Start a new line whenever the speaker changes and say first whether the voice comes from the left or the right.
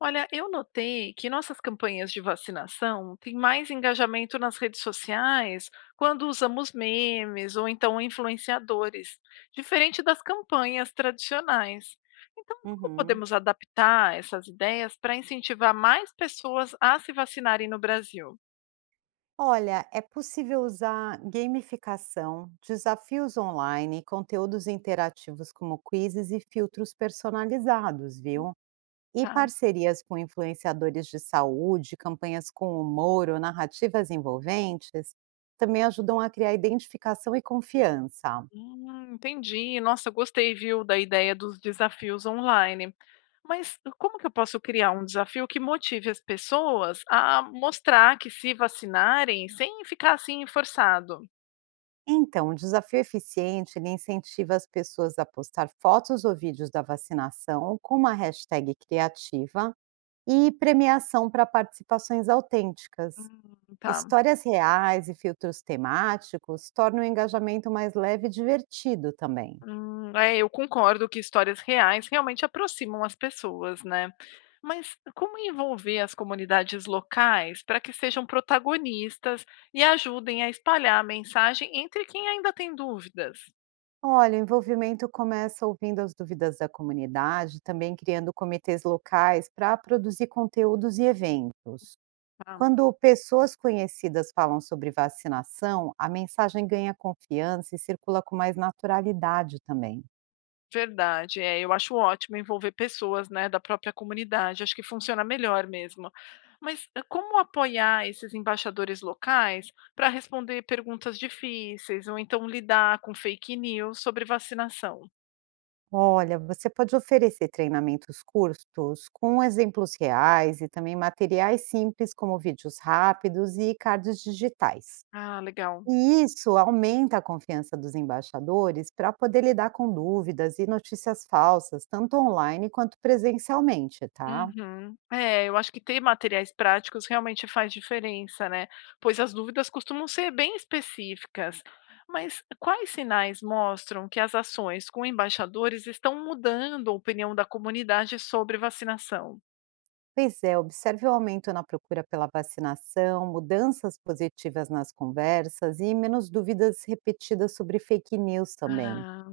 left: Olha, eu notei que nossas campanhas de vacinação têm mais engajamento nas redes sociais quando usamos memes ou então influenciadores, diferente das campanhas tradicionais. Então, como
right: Uhum.
left: podemos adaptar essas ideias para incentivar mais pessoas a se vacinarem no Brasil?
right: Olha, é possível usar gamificação, desafios online, conteúdos interativos como quizzes e filtros personalizados,
left: Hum.
right: viu? E
left: Tá.
right: parcerias com influenciadores de saúde, campanhas com humor ou narrativas envolventes também ajudam a criar identificação e confiança.
left: Entendi. Nossa, gostei, viu, da ideia dos desafios online. Mas como que eu posso criar um desafio que motive as pessoas a mostrar que se vacinarem sem ficar assim forçado?
right: Então, o desafio eficiente, ele incentiva as pessoas a postar fotos ou vídeos da vacinação com uma hashtag criativa e premiação para participações autênticas.
left: Tá.
right: Histórias reais e filtros temáticos tornam o engajamento mais leve e divertido também.
left: É, eu concordo que histórias reais realmente aproximam as pessoas, né? Mas como envolver as comunidades locais para que sejam protagonistas e ajudem a espalhar a mensagem entre quem ainda tem dúvidas?
right: Olha, o envolvimento começa ouvindo as dúvidas da comunidade, também criando comitês locais para produzir conteúdos e eventos.
left: Tá.
right: Quando pessoas conhecidas falam sobre vacinação, a mensagem ganha confiança e circula com mais naturalidade também.
left: Verdade, é, eu acho ótimo envolver pessoas, né, da própria comunidade, acho que funciona melhor mesmo. Mas, como apoiar esses embaixadores locais para responder perguntas difíceis ou então lidar com fake news sobre vacinação?
right: Olha, você pode oferecer treinamentos curtos com exemplos reais e também materiais simples, como vídeos rápidos e cards digitais.
left: Ah, legal.
right: E isso aumenta a confiança dos embaixadores para poder lidar com dúvidas e notícias falsas, tanto online quanto presencialmente, tá?
left: Uhum. É, eu acho que ter materiais práticos realmente faz diferença, né? Pois as dúvidas costumam ser bem específicas. Mas quais sinais mostram que as ações com embaixadores estão mudando a opinião da comunidade sobre vacinação?
right: Pois é, observe o aumento na procura pela vacinação, mudanças positivas nas conversas e menos dúvidas repetidas sobre fake news também.
left: Ah,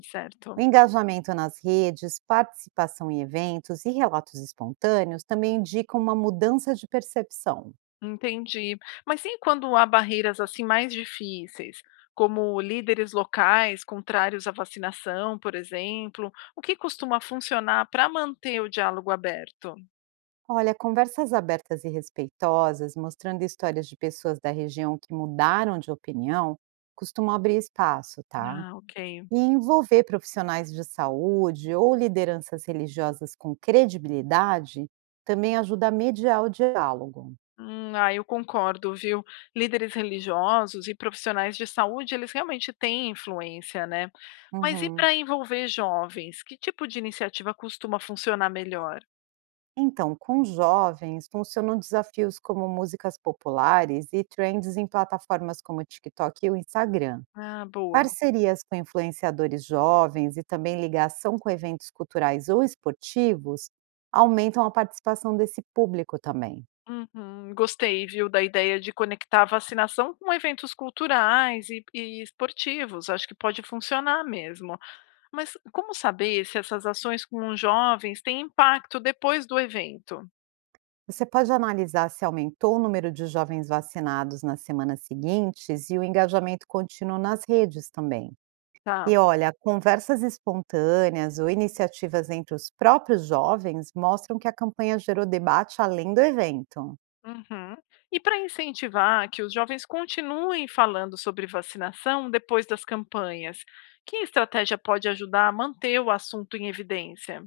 right: O
left: certo.
right: engajamento nas redes, participação em eventos e relatos espontâneos também indicam uma mudança de percepção.
left: Entendi. Mas e quando há barreiras assim mais difíceis, como líderes locais contrários à vacinação, por exemplo, o que costuma funcionar para manter o diálogo aberto?
right: Olha, conversas abertas e respeitosas, mostrando histórias de pessoas da região que mudaram de opinião, costumam abrir espaço, tá?
left: Ah, ok.
right: E envolver profissionais de saúde ou lideranças religiosas com credibilidade também ajuda a mediar o diálogo.
left: Ah, eu concordo, viu? Líderes religiosos e profissionais de saúde, eles realmente têm influência, né? Mas e
right: Uhum.
left: para envolver jovens? Que tipo de iniciativa costuma funcionar melhor?
right: Então, com jovens, funcionam desafios como músicas populares e trends em plataformas como o TikTok e o Instagram.
left: Ah, boa.
right: Parcerias com influenciadores jovens e também ligação com eventos culturais ou esportivos aumentam a participação desse público também.
left: Uhum, gostei, viu, da ideia de conectar a vacinação com eventos culturais e esportivos. Acho que pode funcionar mesmo. Mas como saber se essas ações com os jovens têm impacto depois do evento?
right: Você pode analisar se aumentou o número de jovens vacinados nas semanas seguintes e o engajamento contínuo nas redes também.
left: Tá.
right: E olha, conversas espontâneas ou iniciativas entre os próprios jovens mostram que a campanha gerou debate além do evento.
left: Uhum. E para incentivar que os jovens continuem falando sobre vacinação depois das campanhas, que estratégia pode ajudar a manter o assunto em evidência?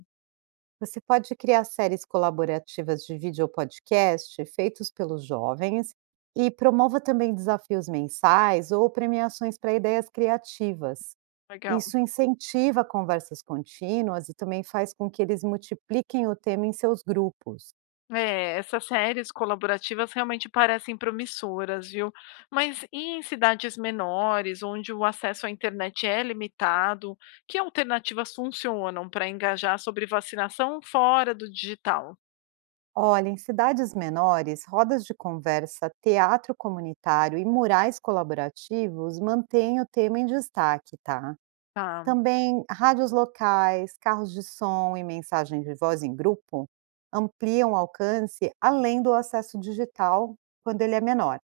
right: Você pode criar séries colaborativas de vídeo ou podcast feitos pelos jovens e promova também desafios mensais ou premiações para ideias criativas.
left: Legal.
right: Isso incentiva conversas contínuas e também faz com que eles multipliquem o tema em seus grupos.
left: É, essas séries colaborativas realmente parecem promissoras, viu? Mas e em cidades menores, onde o acesso à internet é limitado, que alternativas funcionam para engajar sobre vacinação fora do digital?
right: Olha, em cidades menores, rodas de conversa, teatro comunitário e murais colaborativos mantêm o tema em destaque, tá?
left: Tá.
right: Também rádios locais, carros de som e mensagens de voz em grupo ampliam o alcance além do acesso digital quando ele é menor.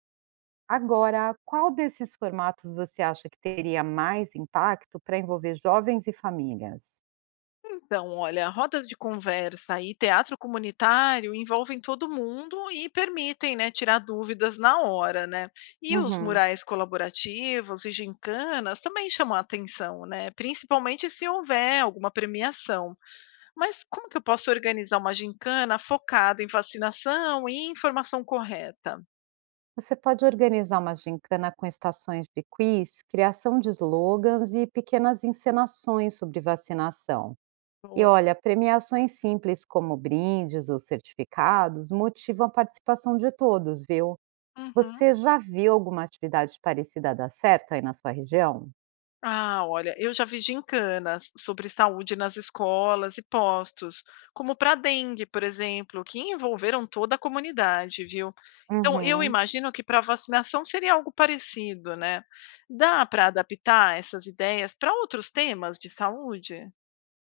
right: Agora, qual desses formatos você acha que teria mais impacto para envolver jovens e famílias?
left: Então, olha, rodas de conversa e teatro comunitário envolvem todo mundo e permitem, né, tirar dúvidas na hora, né? E os
right: Uhum.
left: murais colaborativos e gincanas também chamam a atenção, né? Principalmente se houver alguma premiação. Mas como que eu posso organizar uma gincana focada em vacinação e informação correta?
right: Você pode organizar uma gincana com estações de quiz, criação de slogans e pequenas encenações sobre vacinação. E
left: Boa.
right: olha, premiações simples como brindes ou certificados motivam a participação de todos, viu?
left: Uhum.
right: Você já viu alguma atividade parecida dar certo aí na sua região?
left: Ah, olha, eu já vi gincanas sobre saúde nas escolas e postos, como para dengue, por exemplo, que envolveram toda a comunidade, viu? Então, eu
right: Uhum.
left: imagino que para vacinação seria algo parecido, né? Dá para adaptar essas ideias para outros temas de saúde?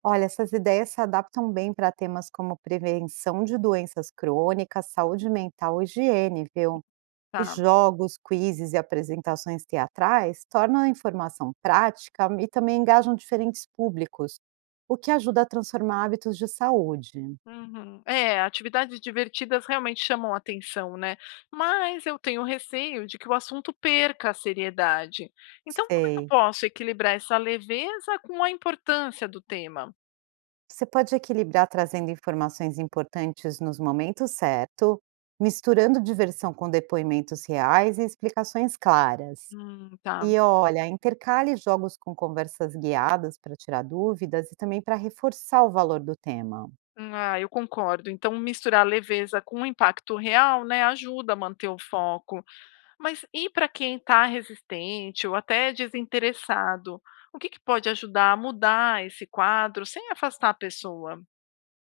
right: Olha, essas ideias se adaptam bem para temas como prevenção de doenças crônicas, saúde mental e higiene, viu? E
left: Tá.
right: jogos, quizzes e apresentações teatrais tornam a informação prática e também engajam diferentes públicos, o que ajuda a transformar hábitos de saúde.
left: Uhum. É, atividades divertidas realmente chamam a atenção, né? Mas eu tenho receio de que o assunto perca a seriedade. Então, como é que eu
right: Sei.
left: posso equilibrar essa leveza com a importância do tema?
right: Você pode equilibrar trazendo informações importantes nos momentos certos, misturando diversão com depoimentos reais e explicações claras.
left: Tá.
right: E olha, intercale jogos com conversas guiadas para tirar dúvidas e também para reforçar o valor do tema.
left: Ah, eu concordo. Então, misturar leveza com o impacto real, né, ajuda a manter o foco. Mas e para quem está resistente ou até desinteressado? O que que pode ajudar a mudar esse quadro sem afastar a pessoa?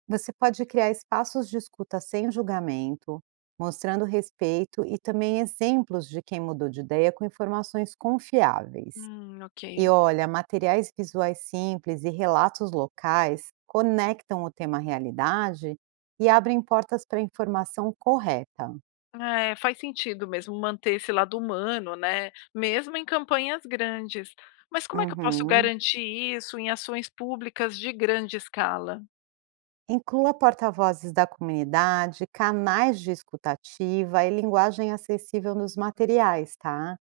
right: Você pode criar espaços de escuta sem julgamento, mostrando respeito e também exemplos de quem mudou de ideia com informações confiáveis. E
left: Ok.
right: olha, materiais visuais simples e relatos locais conectam o tema à realidade e abrem portas para a informação correta.
left: Ah, é, faz sentido mesmo manter esse lado humano, né, mesmo em campanhas grandes. Mas como é que eu posso
right: Uhum.
left: garantir isso em ações públicas de grande escala?
right: Inclua porta-vozes da comunidade, canais de escutativa e linguagem acessível nos materiais, tá?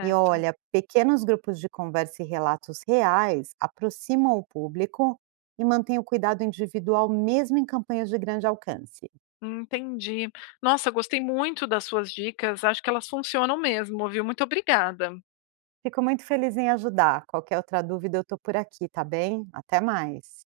right: E olha, pequenos grupos de conversa e relatos reais aproximam o público e mantêm o cuidado individual mesmo em campanhas de grande alcance.
left: entendi. Nossa, gostei muito das suas dicas, acho que elas funcionam mesmo, viu? Muito obrigada.
right: Fico muito feliz em ajudar. Qualquer outra dúvida, eu tô por aqui, tá bem? Até mais.